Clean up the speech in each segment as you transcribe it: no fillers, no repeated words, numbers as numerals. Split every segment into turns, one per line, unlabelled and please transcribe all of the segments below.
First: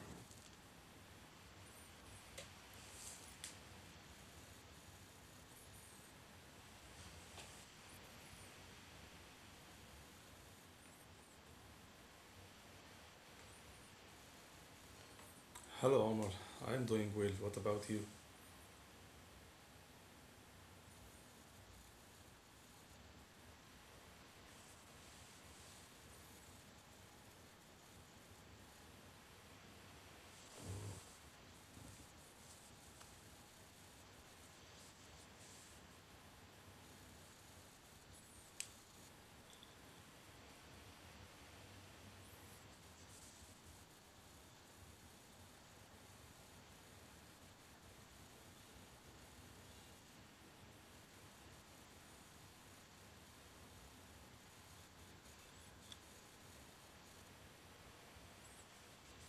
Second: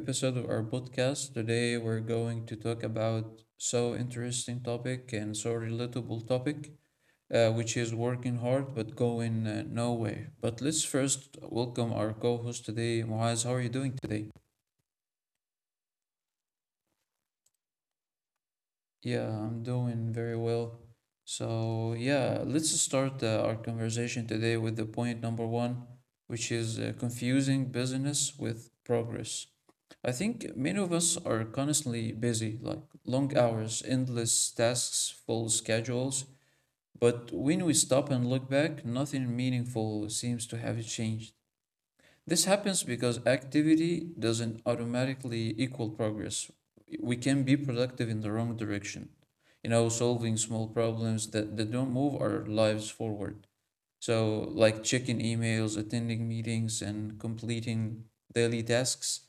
episode of our podcast. Today, we're going to talk about so interesting topic and so relatable topic, which is working hard but going nowhere. But let's first welcome our co-host today, Muaz. How are you doing today?
Hello, Omar. I'm doing well. What about you?
Yeah, I'm doing very well. So, yeah, let's start our conversation today with the point number one, which is confusing business with progress. I think many of us are constantly busy, like long hours, endless tasks, full schedules. But when we stop and look back, nothing meaningful seems to have changed. This happens because activity doesn't automatically equal progress. We can be productive in the wrong direction, you know, solving small problems that don't move our lives forward. So, like checking emails, attending meetings, and completing daily tasks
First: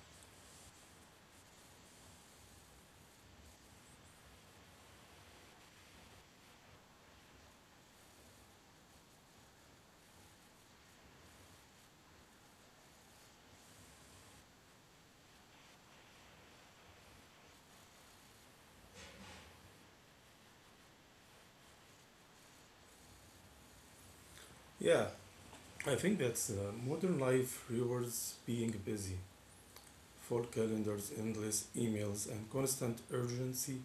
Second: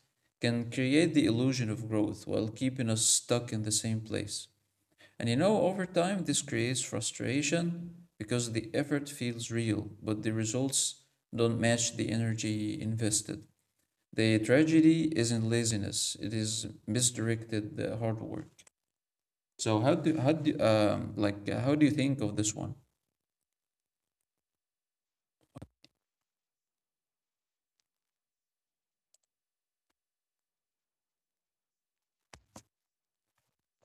can create the illusion of growth while keeping us stuck in the same place. And you know, over time, this creates frustration because the effort feels real, but the results don't match the energy invested. The tragedy isn't laziness, it is misdirected hard work. So how do you think of this one?
Yeah, I think that modern life rewards being busy. Full calendars, endless emails, and constant urgency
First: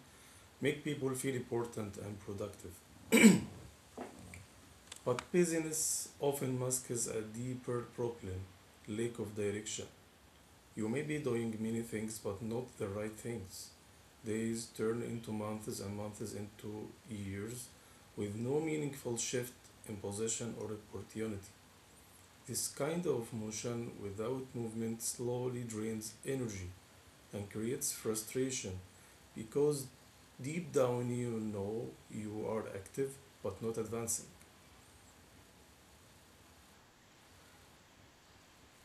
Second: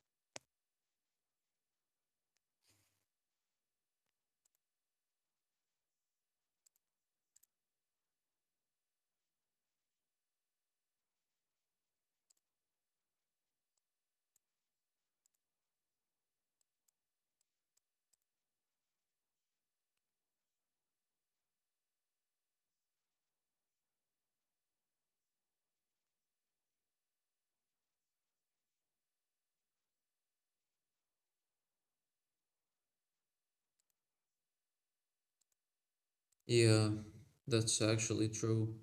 make people feel important and productive. But busyness often masks a deeper problem lack of direction. You may be doing many things, but not the right things. Days turn into months and months into years with no meaningful shift in position or opportunity. This kind of motion without movement slowly drains energy and creates frustration because deep down you know you are active but not advancing.
Yeah, that's actually true.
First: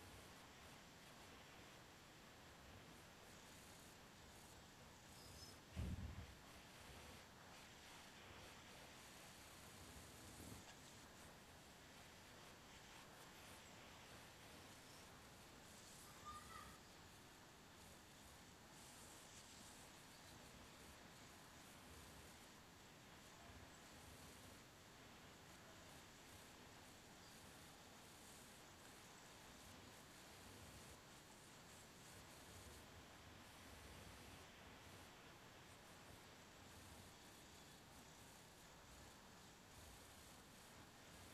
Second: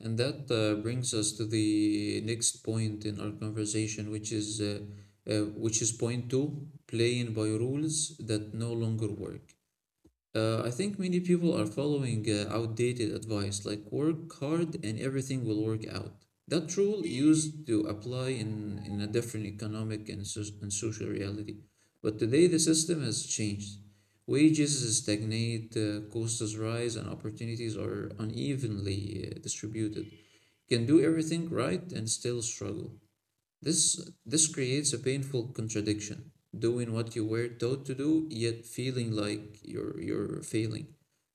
And that brings us to the next point in our conversation, which is point two, playing by rules that no longer work. I think many people are following outdated advice like work hard and everything will work out. That rule used to apply in a different economic and social reality. But today the system has changed. Wages stagnate, costs rise, and opportunities are unevenly distributed. Can do everything right and still struggle. This creates a painful contradiction, doing what you were taught to do, yet feeling like you're failing.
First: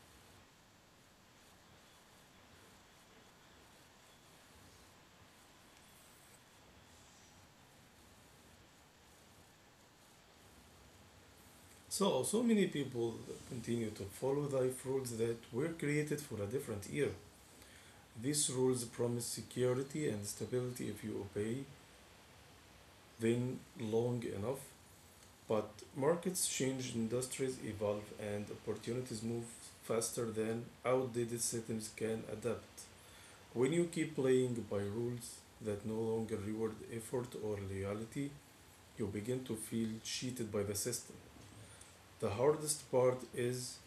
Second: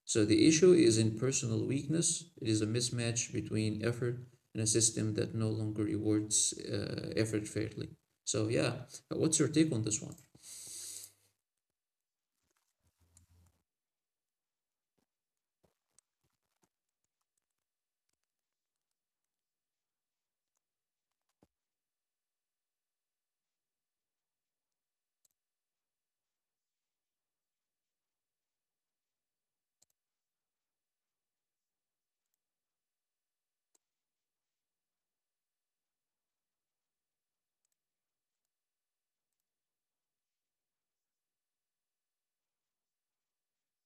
So the issue isn't personal weakness, it is a mismatch between effort and a system that no longer rewards effort fairly. So yeah, what's your take on this one?
So many people continue to follow life rules that were created for a different era. These rules promise security and stability if you obey them long enough. But markets change, industries evolve, and opportunities move faster than outdated systems can adapt. When you keep playing by rules that no longer reward effort or loyalty, you begin to feel cheated by the system. The hardest part is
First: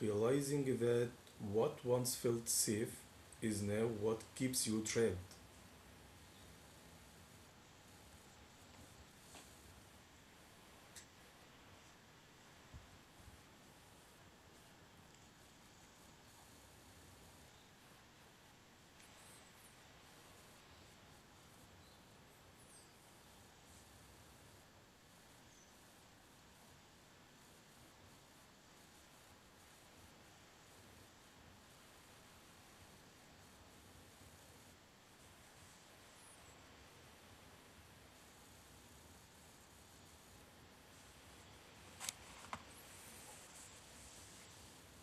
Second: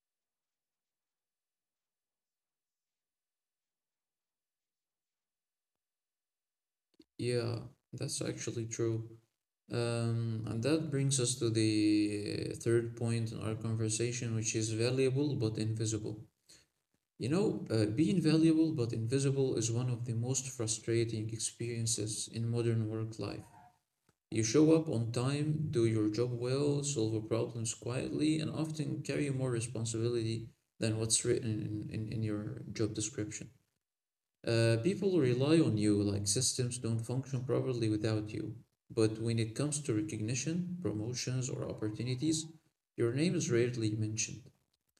realizing that what once felt safe is now what keeps you trapped.
Yeah, that's actually true. And that brings us to the third point in our conversation, which is valuable but invisible. You know, being valuable but invisible is one of the most frustrating experiences in modern work life. You show up on time, do your job well, solve problems quietly, and often carry more responsibility than what's written in your job description. People rely on you, like systems don't function properly without you. But when it comes to recognition, promotions, or opportunities, your name is rarely mentioned.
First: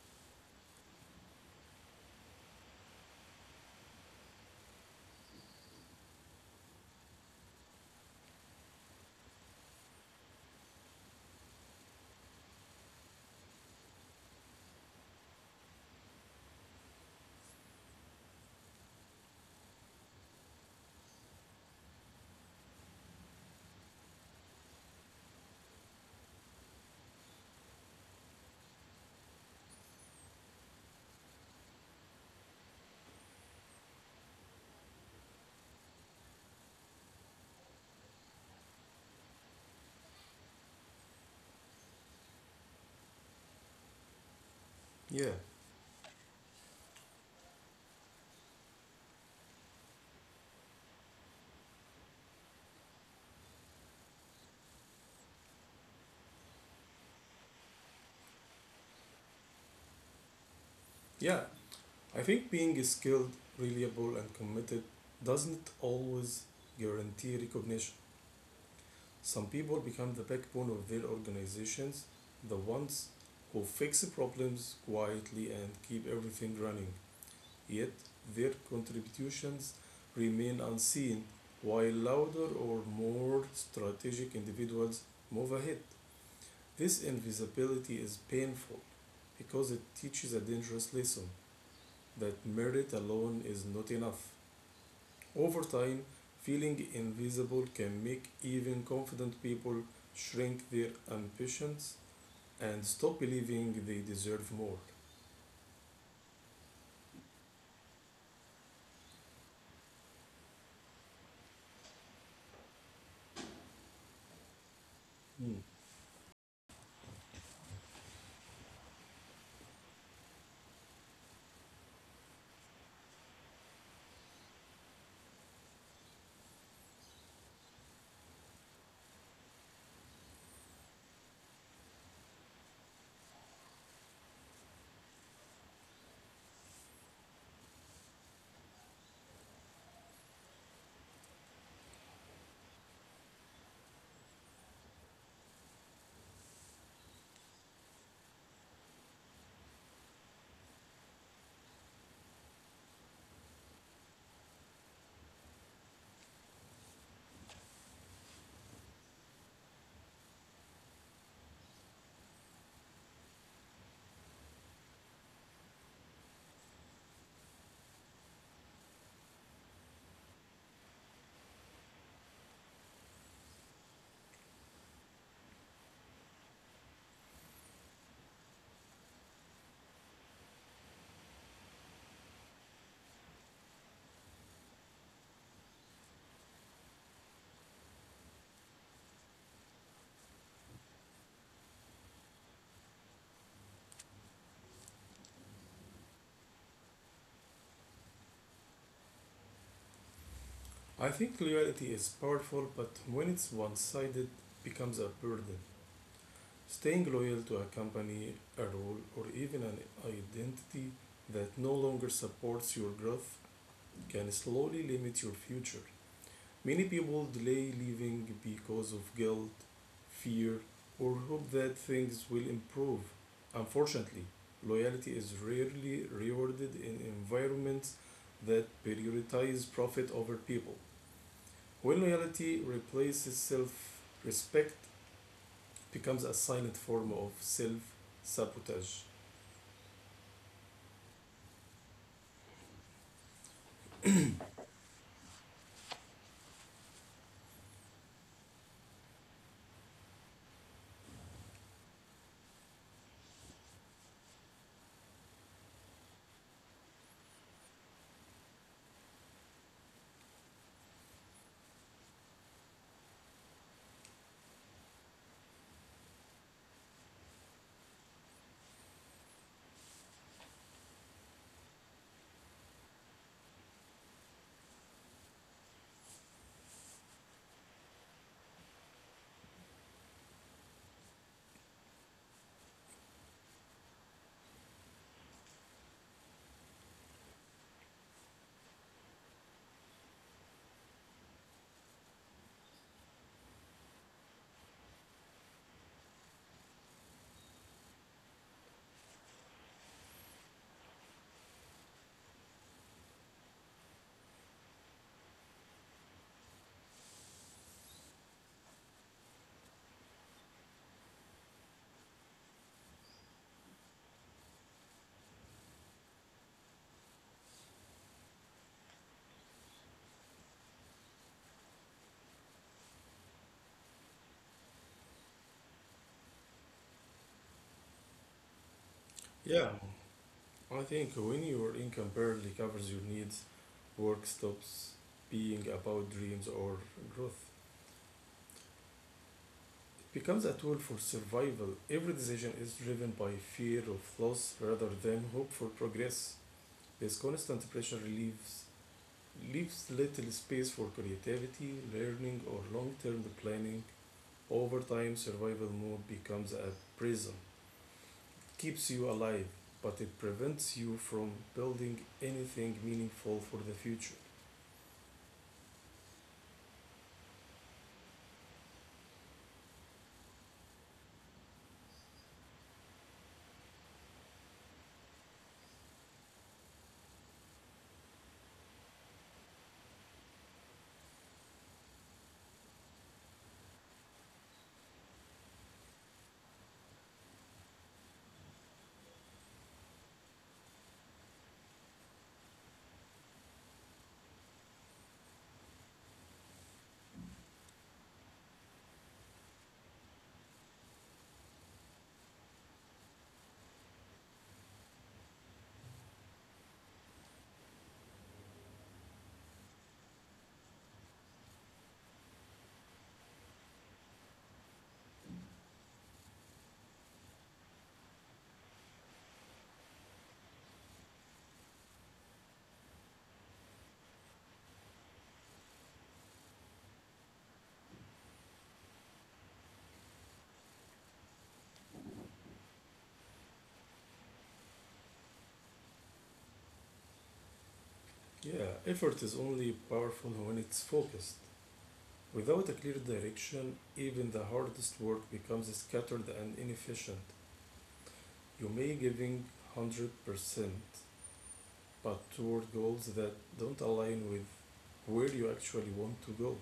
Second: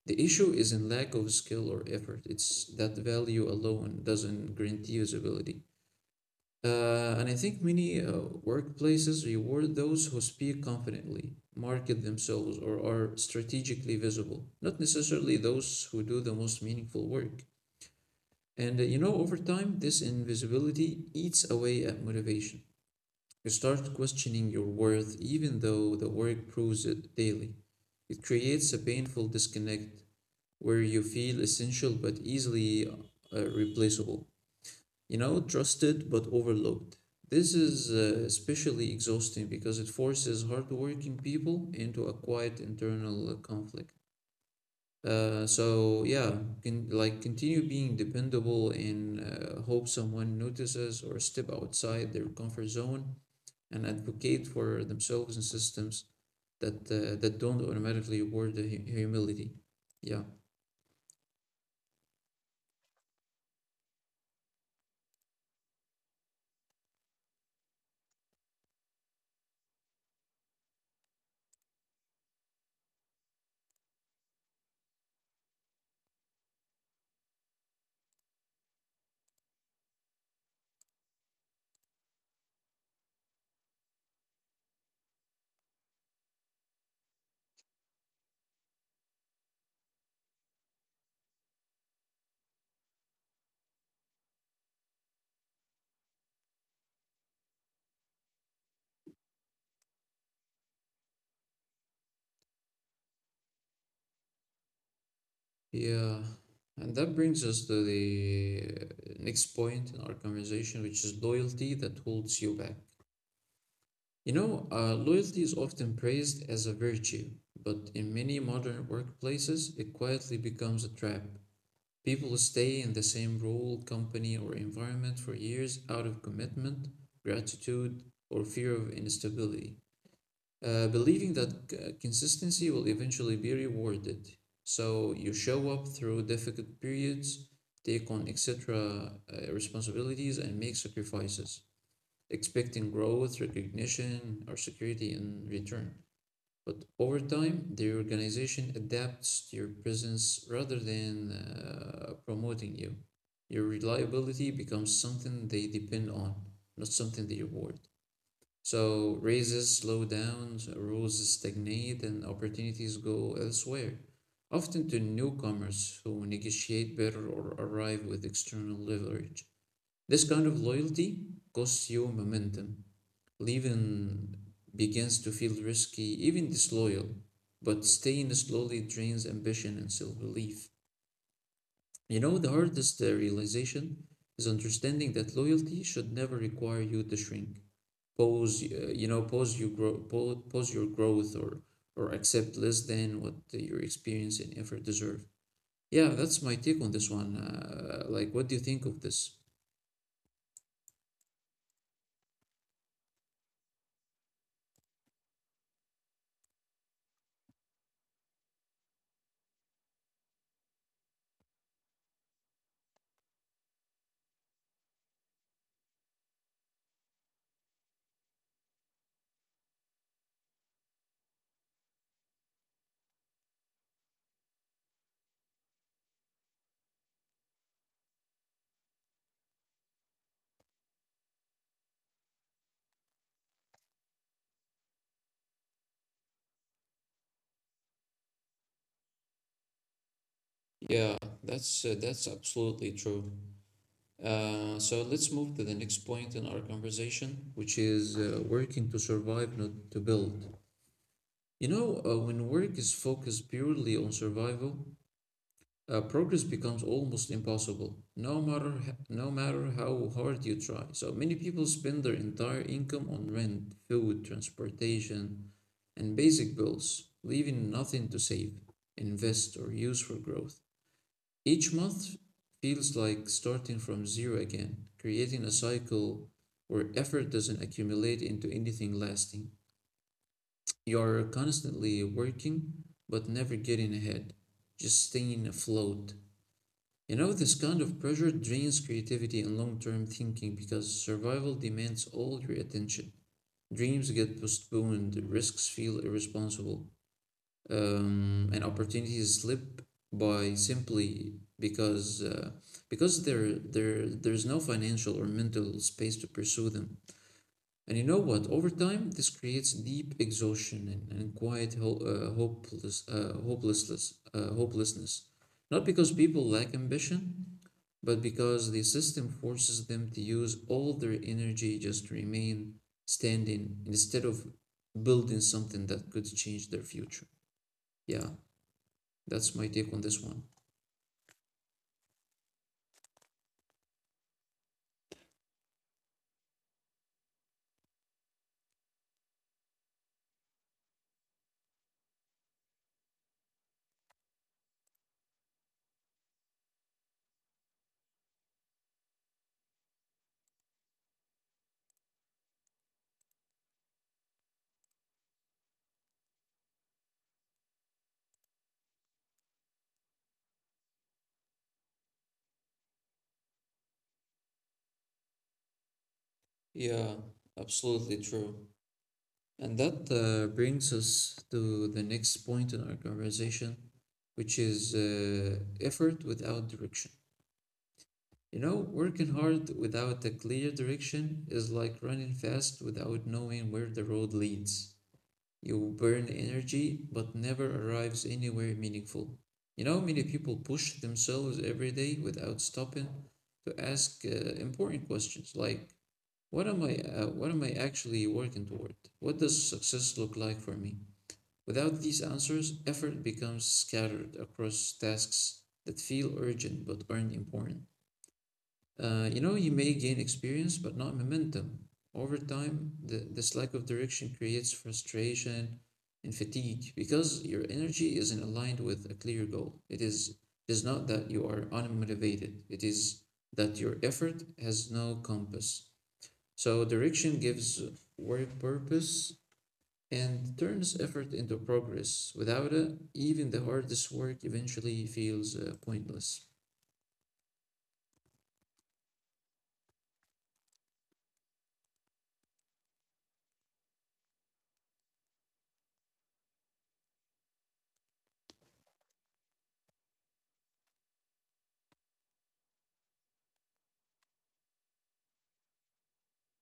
The issue isn't lack of skill or effort, it's that value alone doesn't guarantee usability. And I think many workplaces reward those who speak confidently, market themselves, or are strategically visible, not necessarily those who do the most meaningful work. And you know, over time, this invisibility eats away at motivation. You start questioning your worth even though the work proves it daily. It creates a painful disconnect where you feel essential but easily replaceable. You know, trusted but overlooked. This is especially exhausting because it forces hardworking people into a quiet internal conflict.
Yeah,
So yeah, can like continue being dependable and hope someone notices or step outside their comfort zone and advocate for themselves in systems that don't automatically reward the humility. Yeah.
yeah, I think being skilled, reliable, and committed doesn't always guarantee recognition. Some people become the backbone of their organizations, the ones who fix problems quietly and keep everything running. Yet their contributions remain unseen, while louder or more strategic individuals move ahead. This invisibility is painful because it teaches a dangerous lesson that merit alone is not enough. Over time, feeling invisible can make even confident people shrink their ambitions and stop believing they deserve more.
Yeah, and that brings us to the next point in our conversation, which is loyalty that holds you back. You know, loyalty is
Mm.
often praised as a virtue, but in many modern workplaces, it quietly becomes a trap. People stay in the same role, company, or environment for years out of commitment, gratitude, or fear of instability, believing that consistency will eventually be rewarded. So you show up through difficult periods, take on extra responsibilities, and make sacrifices, expecting growth, recognition, or security in return. But over time, the organization adapts to your presence rather than promoting you. Your reliability becomes something they depend on, not something they reward. So raises slow down, rules stagnate, and opportunities go elsewhere, often to newcomers who negotiate better or arrive with external leverage. This kind of loyalty costs you momentum. Leaving begins to feel risky, even disloyal, but staying slowly drains ambition and self belief. You know, the hardest realization is understanding that loyalty should never require you to shrink pause you know pause your grow pause, pause your growth or accept less than what your experience and effort deserve. Yeah, that's my take on this one. Like, what do you think of this?
I think loyalty is powerful, but when it's one sided, becomes a burden. Staying loyal to a company, a role, or even an identity that no longer supports your growth can slowly limit your future. Many people delay leaving because of guilt, fear, or hope that things will improve. Unfortunately, loyalty is rarely rewarded in environments that prioritize profit over people. When loyalty replaces self respect, becomes a silent form of self sabotage.
Yeah, that's absolutely true. So let's move to the next point in our conversation, which is working to survive, not to build. You know, when work is focused purely on survival, progress becomes almost impossible, no matter how hard you try. So many people spend their entire income on rent, food, transportation, and basic bills, leaving nothing to save, invest, or use for growth. Each month feels like starting from zero again, creating a cycle where effort doesn't accumulate into anything lasting. You're constantly working but never getting ahead, just staying afloat. You know, this kind of pressure drains creativity and long term thinking because survival demands all your attention. Dreams get postponed, risks feel irresponsible, and opportunities slip by simply because uh, because there's no financial or mental space to pursue them. And you know what? Over time, this creates deep exhaustion and, quiet hopelessness. Not because people lack ambition, but because the system forces them to use all their energy just to remain standing instead of building something that could change their future. Yeah, that's my
Yeah,
take on this one.
I think when your income barely covers your needs, work stops being about dreams or growth. Becomes a tool for survival. Every decision is driven by fear of loss rather than hope for progress. This constant pressure relieves, leaves little space for creativity, learning, or long term planning. Over time, survival mode becomes a prison. It keeps you alive, but it prevents you from building anything meaningful for the future.
Yeah, absolutely true. And that brings us to the next point in our conversation, which is effort without direction. You know, working hard without a clear direction is like running fast without knowing where the road leads. You burn energy but never arrives anywhere meaningful. You know, many people push themselves every day without stopping to ask important questions like, what am I actually working toward? What does success look like for me? Without these answers, effort becomes scattered across tasks that feel urgent but aren't important. You know, you may gain experience but not momentum. Over time, this lack of direction creates frustration and fatigue because your energy isn't aligned with a clear goal. It is not that you are unmotivated, it is that your effort has no compass. So, direction gives work purpose and turns effort into progress. Without it, even the hardest work eventually feels pointless.
Yeah, effort is only powerful when it's focused. Without a clear direction, even the hardest work becomes scattered and inefficient. You may giving 100%, but toward goals that don't align with where you actually want to go.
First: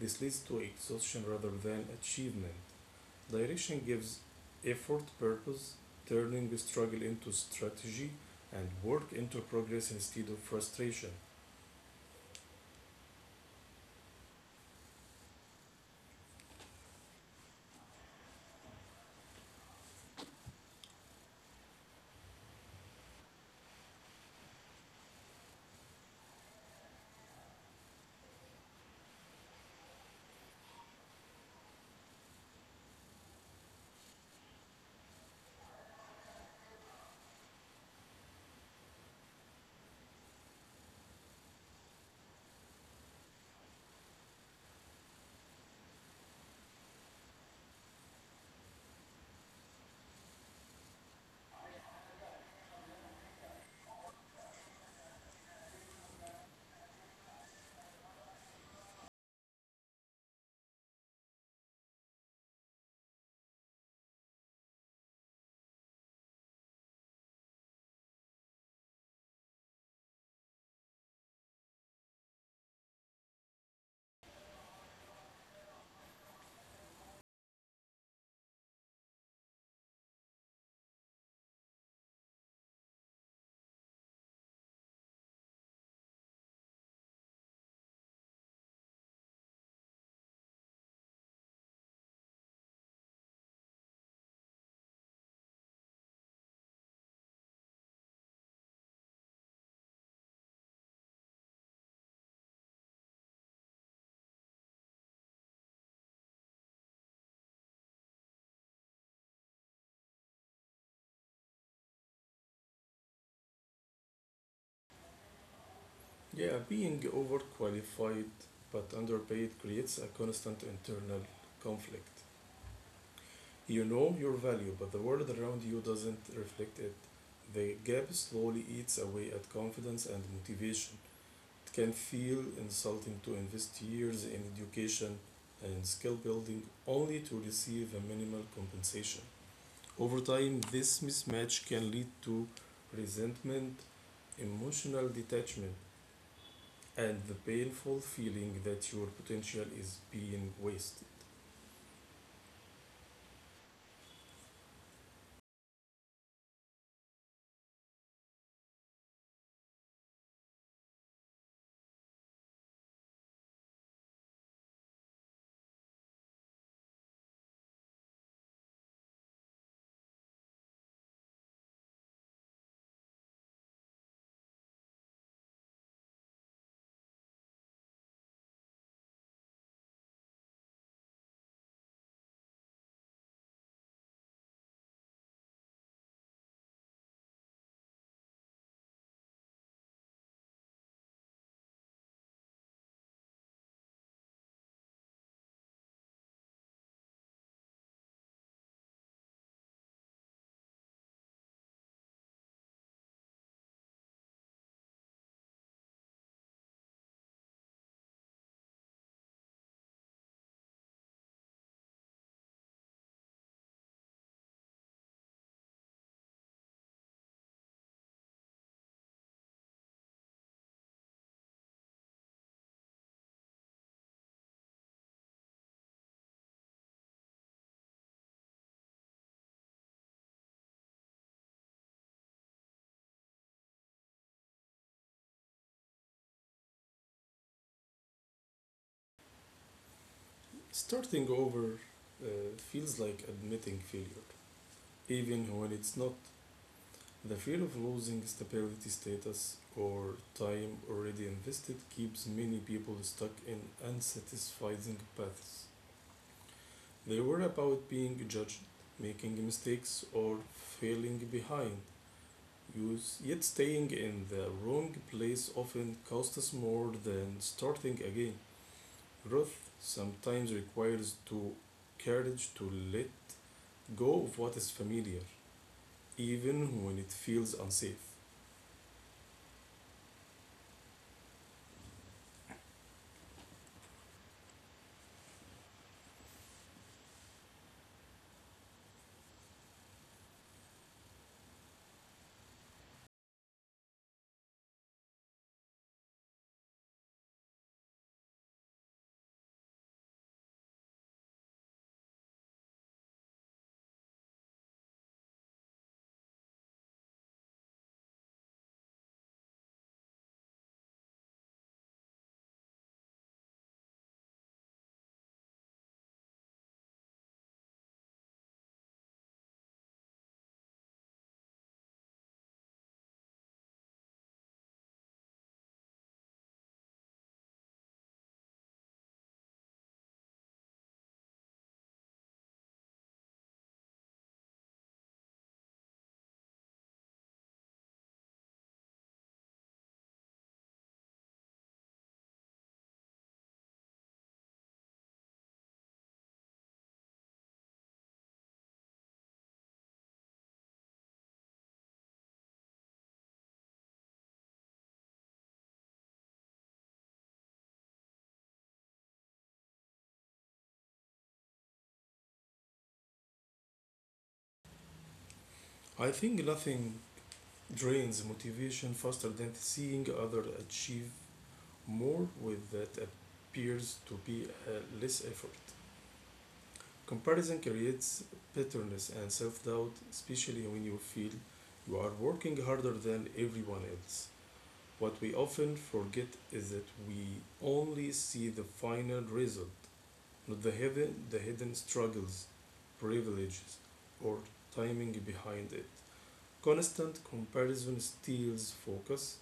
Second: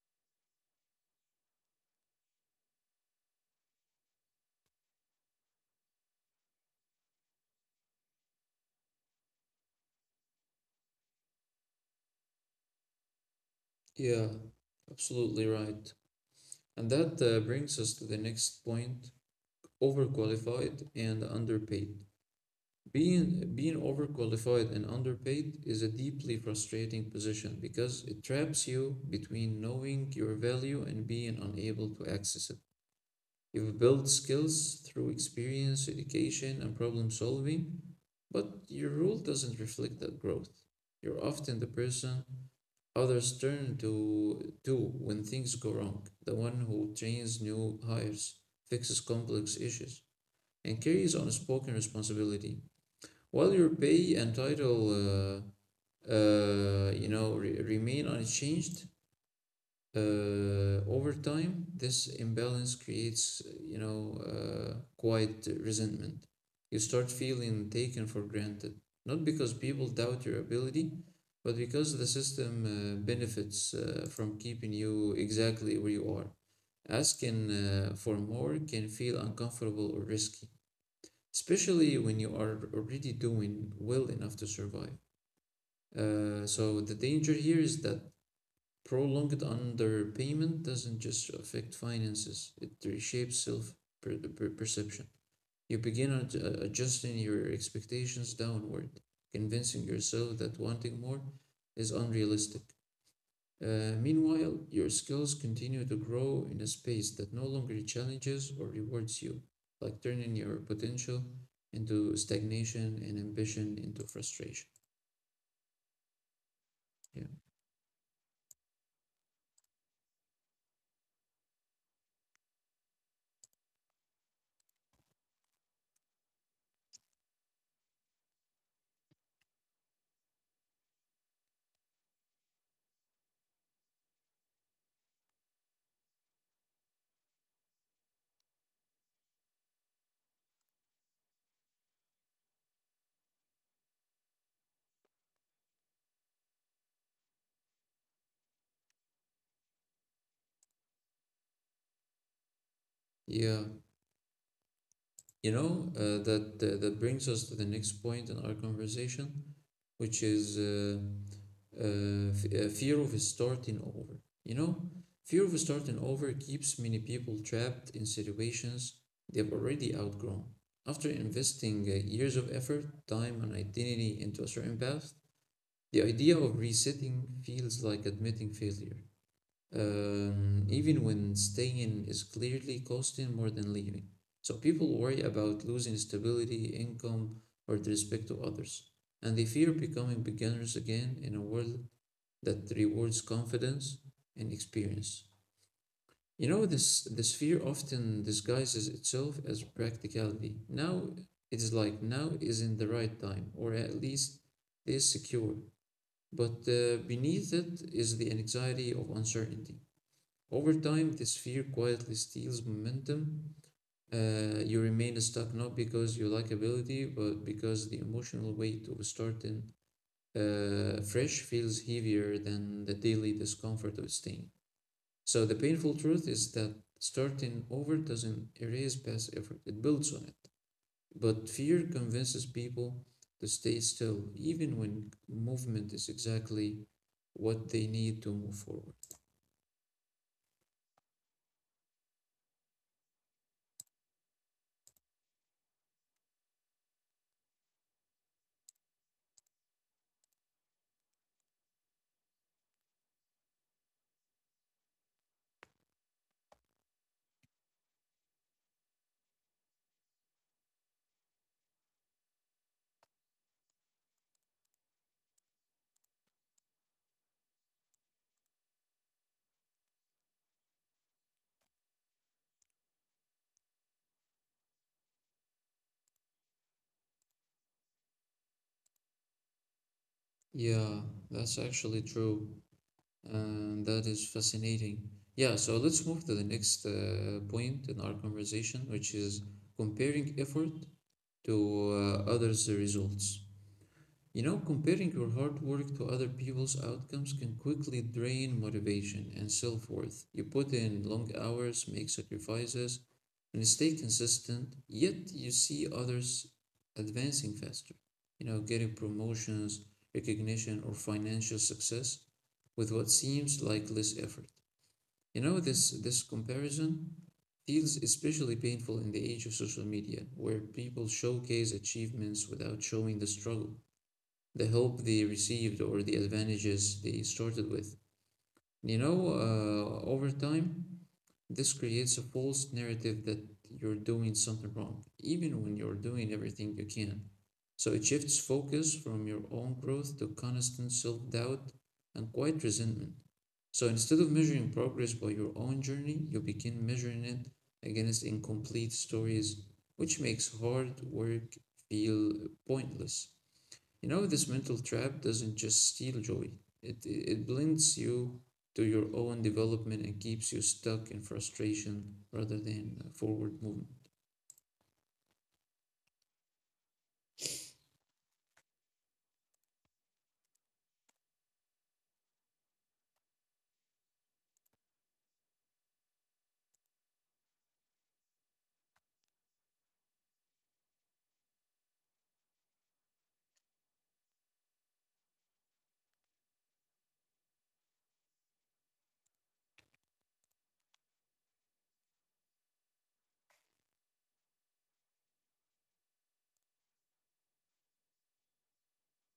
This leads to exhaustion rather than achievement. Direction gives effort purpose, turning struggle into strategy and work into progress instead of frustration.
Yeah, absolutely right. And that brings us to the next point: overqualified and underpaid. Being overqualified and underpaid is a deeply frustrating position because it traps you between knowing your value and being unable to access it. You will build skills through experience, education, and problem solving, but your role doesn't reflect that growth. You're often the person others turn to when things go wrong, the one who trains new hires, fixes complex issues, and carries unspoken responsibility. While your pay and title, you know, remain unchanged, over time, this imbalance creates, you know, quite resentment. You start feeling taken for granted, not because people doubt your ability, but because the system benefits from keeping you exactly where you are. Asking for more can feel uncomfortable or risky, especially when you are already doing well enough to survive. So the danger here is that prolonged underpayment doesn't just affect finances, it reshapes self perception. You begin adjusting your expectations downward, convincing yourself that wanting more is unrealistic. Meanwhile, your skills continue to grow in a space that no longer challenges or rewards you, like turning your potential into stagnation and ambition into frustration.
Yeah, being
Yeah.
overqualified but underpaid creates a constant internal conflict. You know your value, but the world around you doesn't reflect it. The gap slowly eats away at confidence and motivation. It can feel insulting to invest years in education and skill building only to receive a minimal compensation. Over time, this mismatch can lead to resentment, emotional detachment, and the painful feeling that your potential is being wasted.
Yeah. You know, that that brings us to the next point in our conversation, which is fear of starting over. You know, fear of starting over keeps many people trapped in situations they've already outgrown. After investing years of effort, time, and identity into a certain path, the idea of resetting feels like admitting failure, even when staying is clearly costing more than leaving. So people worry about losing stability, income, or the respect to others, and they fear becoming beginners again in a world that rewards confidence and experience. You know, this fear often disguises itself as practicality. Now it is like now isn't the right time, or at least is secure. But beneath it is the anxiety of uncertainty. Over time, this fear quietly steals momentum. You remain stuck not because you lack ability, but because the emotional weight of starting fresh feels heavier than the daily discomfort of staying. So, the painful truth is that starting over doesn't erase past effort, it builds on it. But fear convinces people to stay still, even when movement is exactly what they need to move forward.
Starting over uh, feels like admitting failure, even when it's not. The fear of losing stability, status, or time already invested keeps many people stuck in unsatisfying paths. They worry about being judged, making mistakes, or failing behind. Yet staying in the wrong place often costs us more than starting again. Growth sometimes requires to courage to let go of what is familiar, even when it feels unsafe.
Yeah, that's actually true. And that is fascinating. Yeah, so let's move to the next point in our conversation, which is comparing effort to others' results. You know, comparing your hard work to other people's outcomes can quickly drain motivation and self worth. You put in long hours, make sacrifices, and stay consistent, yet you see others advancing faster, you know, getting promotions, recognition, or financial success with what seems like less effort. This comparison feels especially painful in the age of social media, where people showcase achievements without showing the struggle, the help they received, or the advantages they started with. You know, Over time, this creates a false narrative that you're doing something wrong, even when you're doing everything you can. So it shifts focus from your own growth to constant self doubt and quiet resentment. So instead of measuring progress by your own journey, you begin measuring it against incomplete stories, which makes hard work feel pointless. You know, this mental trap doesn't just steal joy, it blinds you to your own development and keeps you stuck in frustration rather than forward movement.
I think nothing drains motivation faster than seeing others achieve more with that appears to be less effort. Comparison creates bitterness and self doubt, especially when you feel you are working harder than everyone else. What we often forget is that we only see the final result, not the hidden struggles, privileges, or timing behind it. Constant comparison steals focus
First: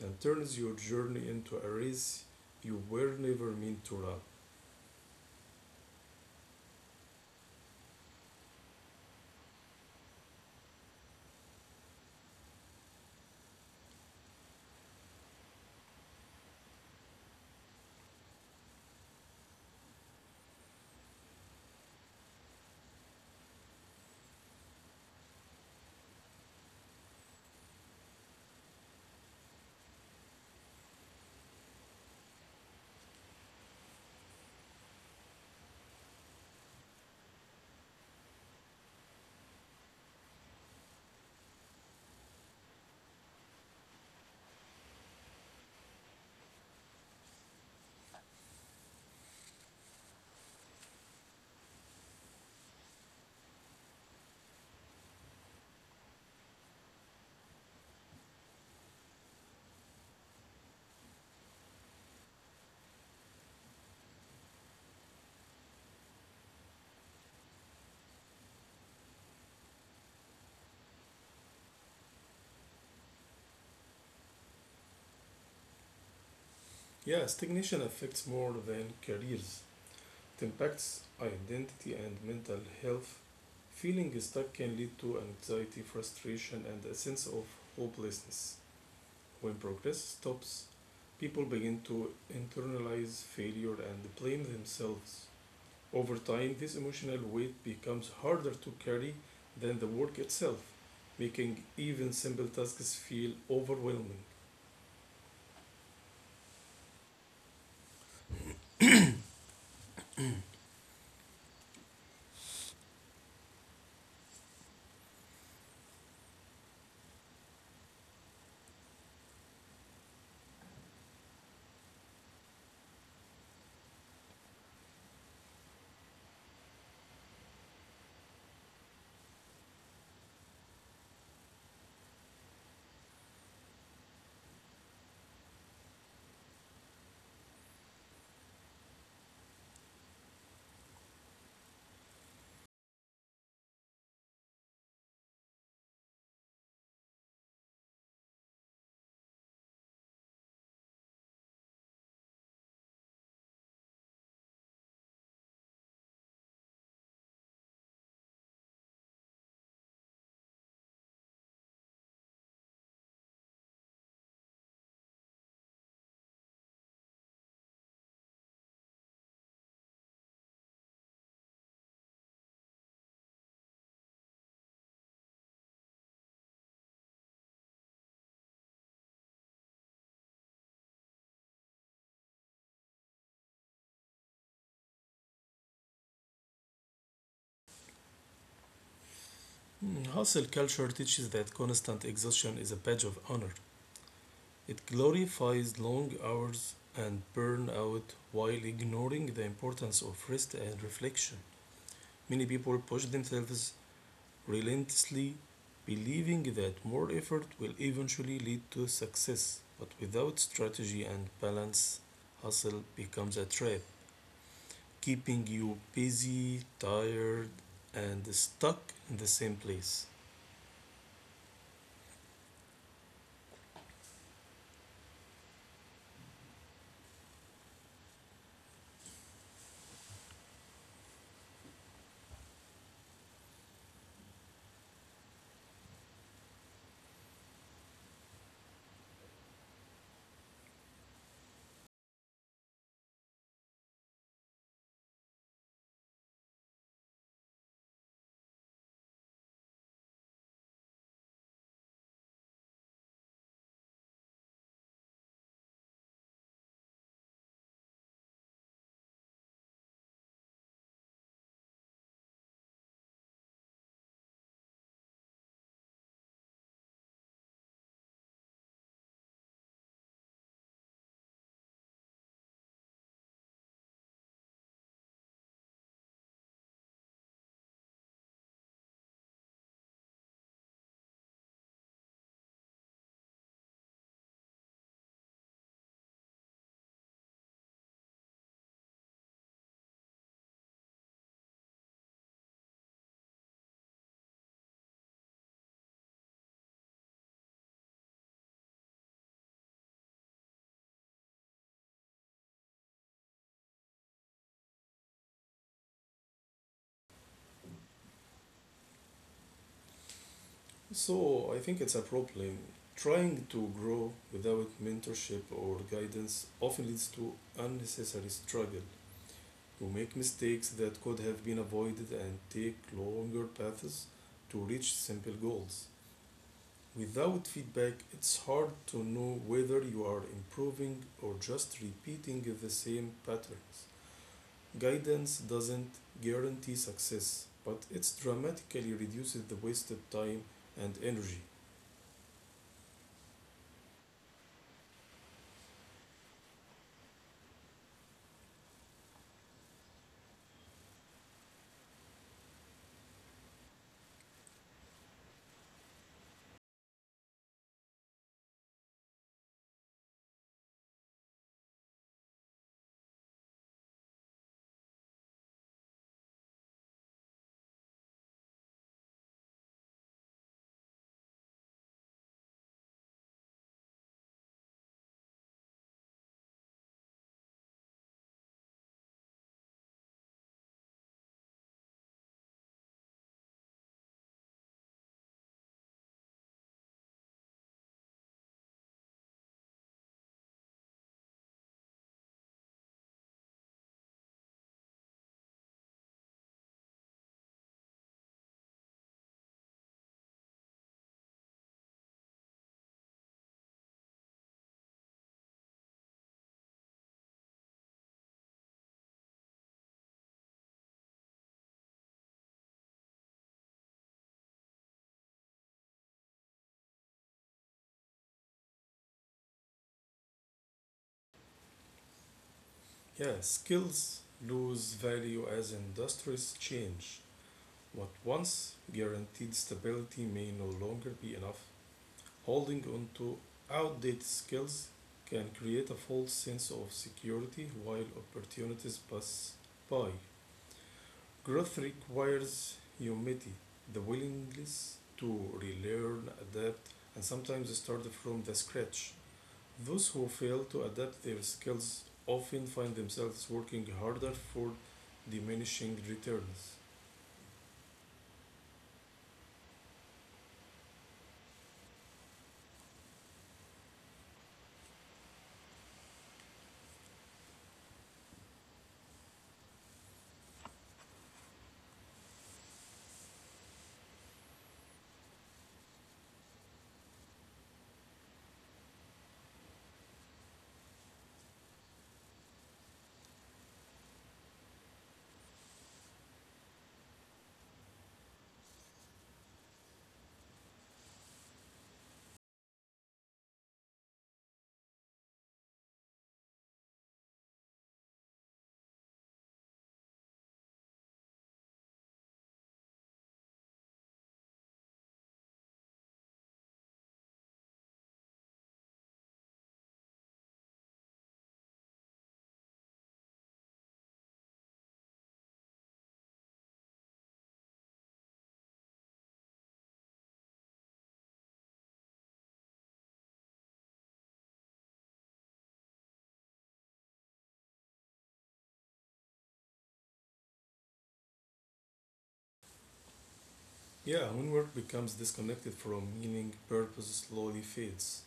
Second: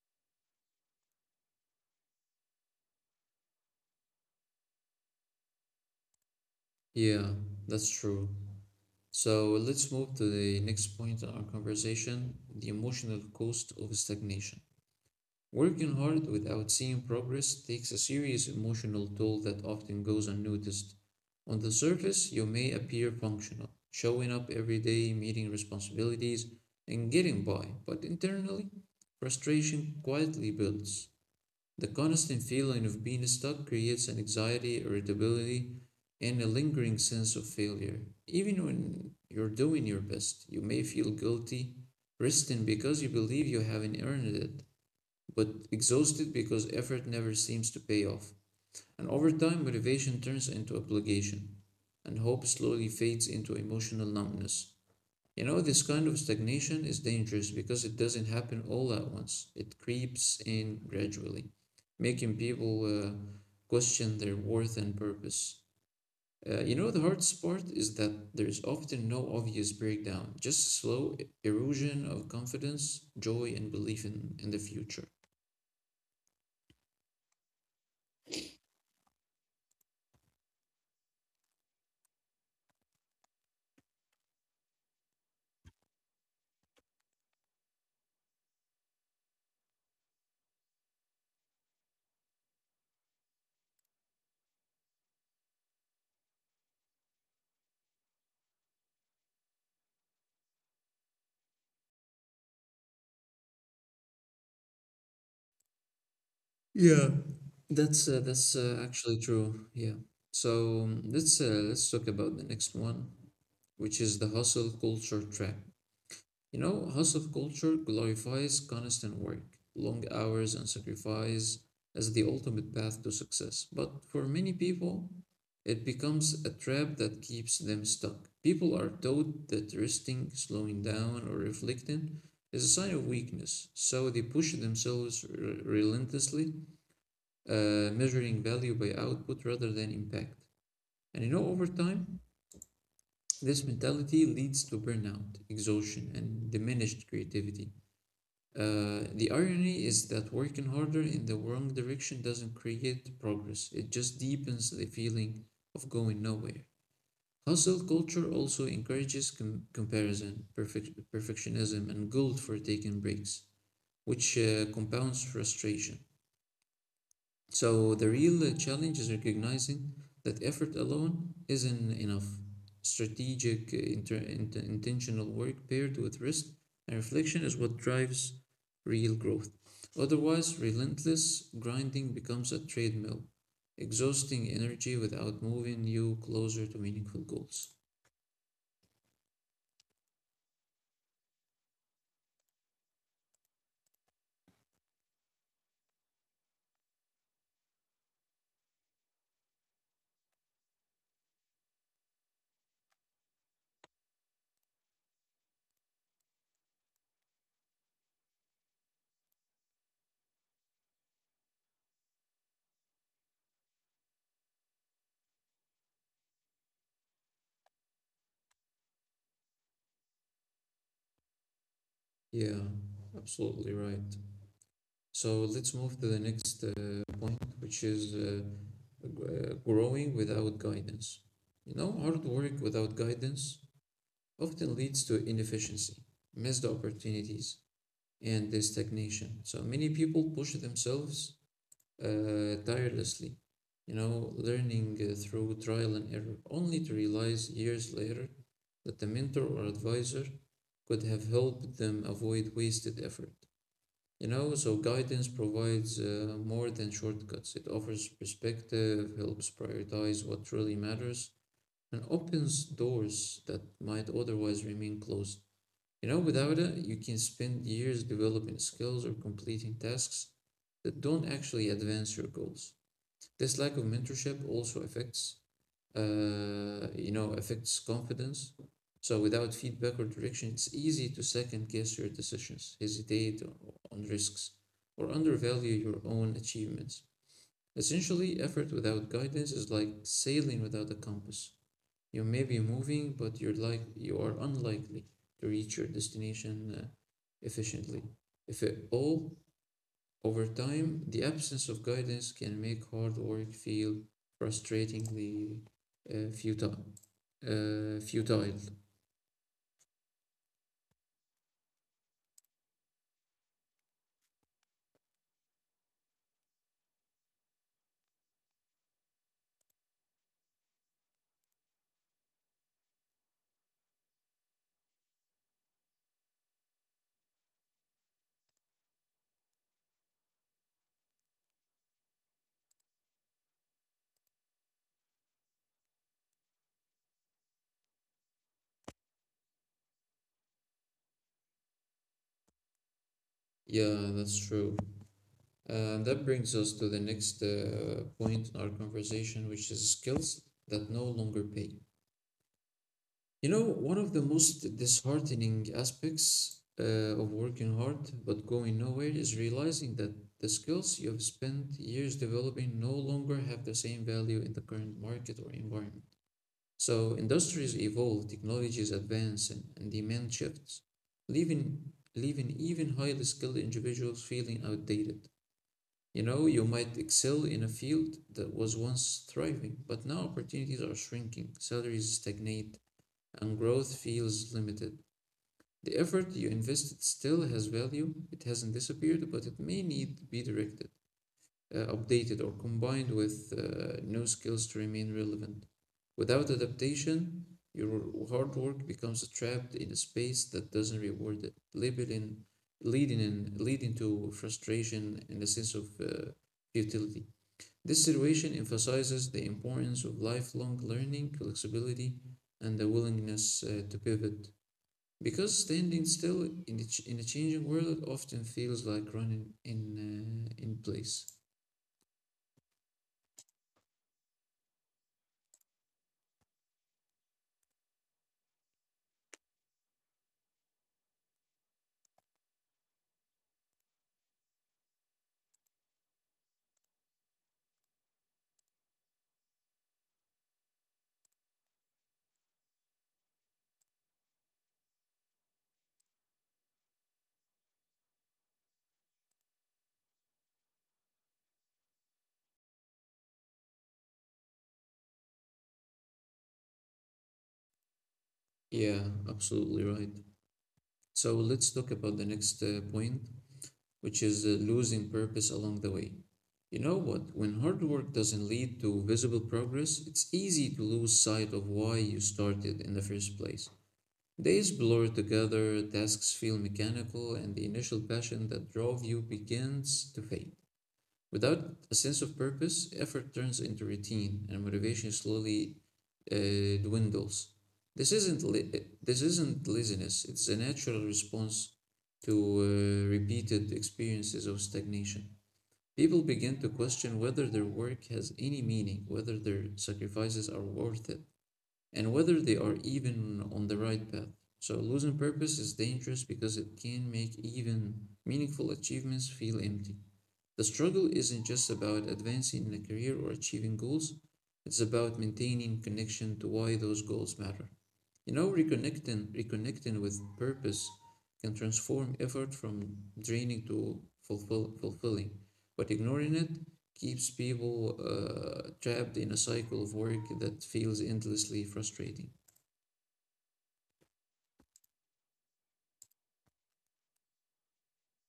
and turns your journey into a race you were never meant to run.
Yeah, that's true. So let's move to the next point in our conversation, the emotional cost of stagnation. Working hard without seeing progress takes a serious emotional toll that often goes unnoticed. On the surface, you may appear functional, showing up every day, meeting responsibilities, and getting by, but internally, frustration quietly builds. The constant feeling of being stuck creates an anxiety, irritability, and a lingering sense of failure. Even when you're doing your best, you may feel guilty resting because you believe you haven't earned it, but exhausted because effort never seems to pay off. And over time, motivation turns into obligation, and hope slowly fades into emotional numbness. You know, this kind of stagnation is dangerous because it doesn't happen all at once, it creeps in gradually, making people question their worth and purpose. You know, the hardest part is that there's often no obvious breakdown, just slow erosion of confidence, joy, and belief in the future.
Yeah, stagnation affects more than careers. It impacts identity and mental health. Feeling stuck can lead to anxiety, frustration, and a sense of hopelessness. When progress stops, people begin to internalize failure and blame themselves. Over time, this emotional weight becomes harder to carry than the work itself, making even simple tasks feel overwhelming.
Yeah, that's actually true. Yeah. So let's talk about the next one, which is the hustle culture trap. You know, hustle culture glorifies constant work, long hours, and sacrifice as the ultimate path to success. But for many people, it becomes a trap that keeps them stuck. People are taught that resting, slowing down, or reflecting is a sign of weakness, so they push themselves relentlessly, measuring value by output rather than impact. And you know, over time, this mentality leads to burnout, exhaustion, and diminished creativity. The irony is that working harder in the wrong direction doesn't create progress, it just deepens the feeling of going nowhere. Hustle culture also encourages comparison, perfectionism, and guilt for taking breaks, which compounds frustration. So the real challenge is recognizing that effort alone isn't enough. Strategic, intentional work paired with rest and reflection is what drives real growth. Otherwise, relentless grinding becomes a treadmill, exhausting energy without moving you closer to meaningful goals.
Mm, hustle culture teaches that constant exhaustion is a badge of honor. It glorifies long hours and burnout while ignoring the importance of rest and reflection. Many people push themselves relentlessly, believing that more effort will eventually lead to success. But without strategy and balance, hustle becomes a trap, keeping you busy, tired, and stuck in the same place.
Yeah, absolutely right. So let's move to the next point, which is growing without guidance. You know, hard work without guidance often leads to inefficiency, missed opportunities, and stagnation. So many people push themselves tirelessly, you know, learning through trial and error, only to realize years later that the mentor or advisor could have helped them avoid wasted effort. You know, so guidance provides more than shortcuts. It offers perspective, helps prioritize what really matters, and opens doors that might otherwise remain closed. You know, without it, you can spend years developing skills or completing tasks that don't actually advance your goals. This lack of mentorship also affects confidence. So without feedback or direction, it's easy to second guess your decisions, hesitate on risks, or undervalue your own achievements. Essentially, effort without guidance is like sailing without a compass. You may be moving, but you are unlikely to reach your destination efficiently. If at all, over time, the absence of guidance can make hard work feel frustratingly futile. Uh, futile.
So I think it's a problem. Trying to grow without mentorship or guidance often leads to unnecessary struggle. You make mistakes that could have been avoided and take longer paths to reach simple goals. Without feedback, it's hard to know whether you are improving or just repeating the same patterns. Guidance doesn't guarantee success, but it dramatically reduces the wasted time and energy.
Yeah, that's true. And that brings us to the next point in our conversation, which is skills that no longer pay. You know, one of the most disheartening aspects of working hard but going nowhere is realizing that the skills you've spent years developing no longer have the same value in the current market or environment. So industries evolve, technologies advance, and demand shifts, leaving, leaving even highly skilled individuals feeling outdated. You know, you might excel in a field that was once thriving, but now opportunities are shrinking, salaries stagnate, and growth feels limited. The effort you invested still has value, it hasn't disappeared, but it may need to be directed updated or combined with new skills to remain relevant. Without adaptation, your hard work becomes trapped in a space that doesn't reward it, leading to frustration and a sense of futility. This situation emphasizes the importance of lifelong learning, flexibility, and the willingness to pivot. Because standing still in a changing world often feels like running in place.
Yeah, skills lose value as industries change. What once guaranteed stability may no longer be enough. Holding on to outdated skills can create a false sense of security while opportunities pass by. Growth requires humility, the willingness to relearn, adapt, and sometimes start from the scratch. Those who fail to adapt their skills often find themselves working harder for diminishing returns.
Yeah, absolutely right. So let's talk about the next point, which is losing purpose along the way. You know what? When hard work doesn't lead to visible progress, it's easy to lose sight of why you started in the first place. Days blur together, tasks feel mechanical, and the initial passion that drove you begins to fade. Without a sense of purpose, effort turns into routine and motivation slowly dwindles. This isn't li- this isn't laziness. It's a natural response to repeated experiences of stagnation. People begin to question whether their work has any meaning, whether their sacrifices are worth it, and whether they are even on the right path. So losing purpose is dangerous because it can make even meaningful achievements feel empty. The struggle isn't just about advancing in a career or achieving goals, it's about maintaining connection to why those goals matter. You know, reconnecting with purpose can transform effort from fulfilling, but ignoring it keeps people trapped in a cycle of work that feels endlessly frustrating.
Yeah, when work becomes disconnected from meaning, purpose slowly fades.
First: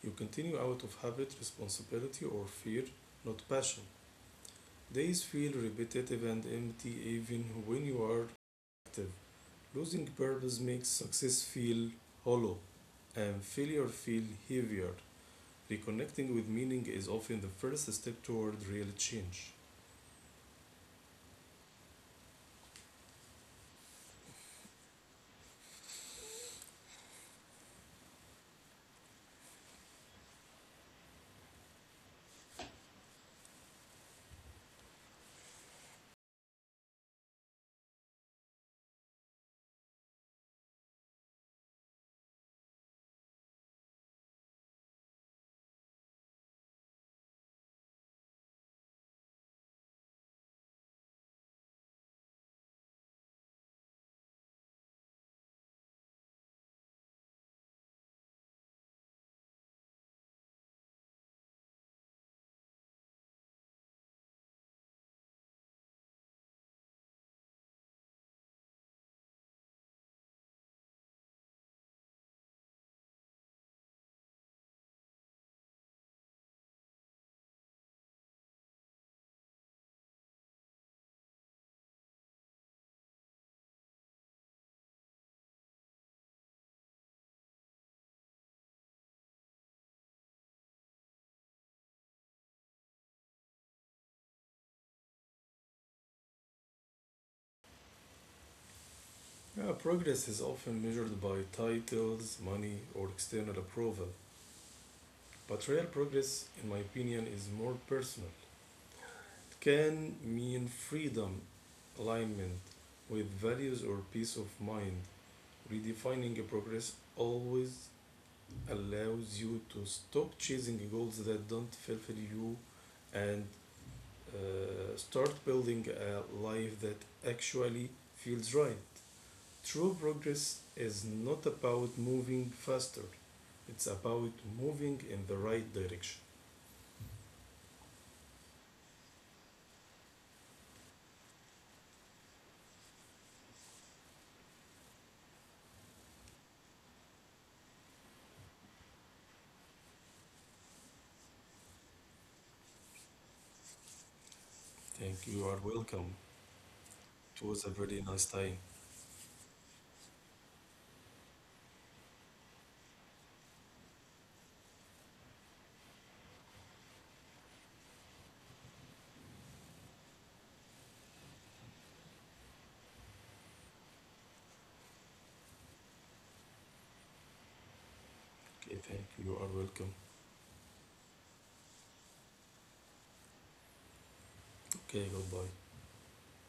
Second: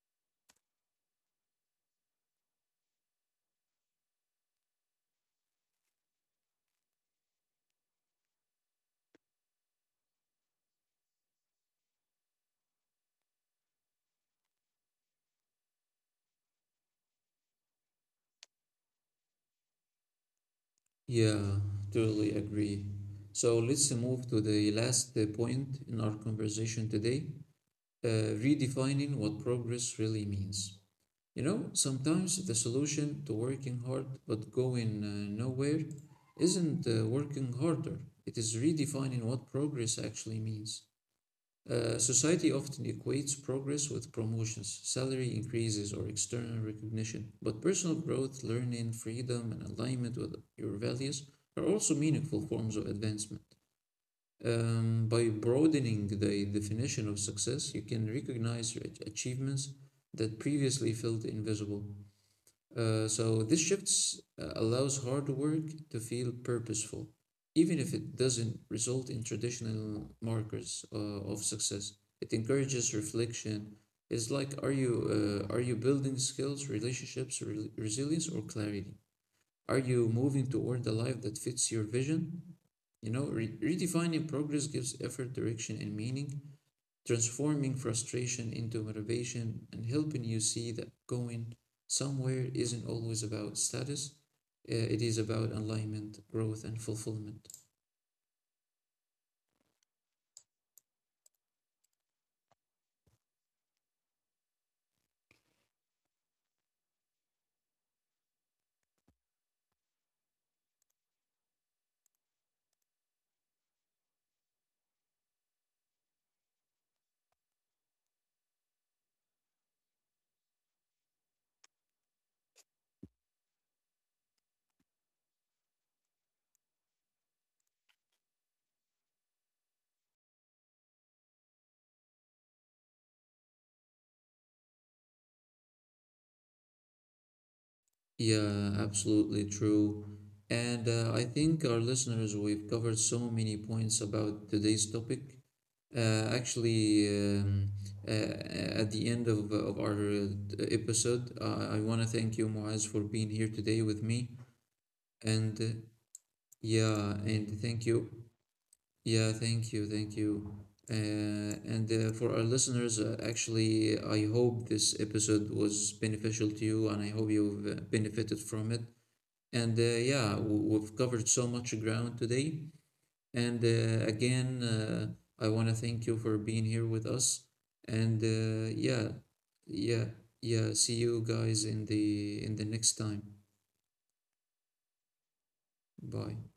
You continue out of habit, responsibility, or fear, not passion. Days feel repetitive and empty even when you are active. Losing purpose makes success feel hollow and failure feel heavier. Reconnecting with meaning is often the first step toward real change.
Yeah, totally agree. So let's move to the last point in our conversation today, uh, redefining what progress really means. You know, sometimes the solution to working hard but going nowhere isn't working harder, it is redefining what progress actually means. Society often equates progress with promotions, salary increases, or external recognition, but personal growth, learning, freedom, and alignment with your values are also meaningful forms of advancement. By broadening the definition of success, you can recognize your achievements that previously felt invisible. So this shifts allows hard work to feel purposeful, even if it doesn't result in traditional markers of success. It encourages reflection. It's like, are you building skills, relationships, resilience, or clarity? Are you moving toward a life that fits your vision? You know, redefining progress gives effort direction and meaning, transforming frustration into motivation and helping you see that going somewhere isn't always about status. It is about alignment, growth, and fulfillment.
Yeah, progress is often measured by titles, money, or external approval. But real progress, in my opinion, is more personal. It can mean freedom, alignment with values, or peace of mind. Redefining a progress always allows you to stop chasing goals that don't fulfill you and start building a life that actually feels right. True progress is not about moving faster, it's about moving in the right direction.
Yeah, absolutely true. And I think, our listeners, we've covered so many points about today's topic. Uh, actually, um, at the end of our episode, I want to thank you, Muaz, for being here today with me.
Thank you, you
And
are welcome.
yeah,
It
and
was a
thank you.
very nice time.
Yeah, thank you, thank you. And For our listeners, actually, I hope this episode was beneficial to you, and I hope you've benefited from it. And yeah, we've covered so much ground today. And I want to thank you for being here with us. And
Okay,
yeah,
thank you, you are welcome.
yeah, yeah. See you guys in the next time.
Okay, goodbye.
Bye.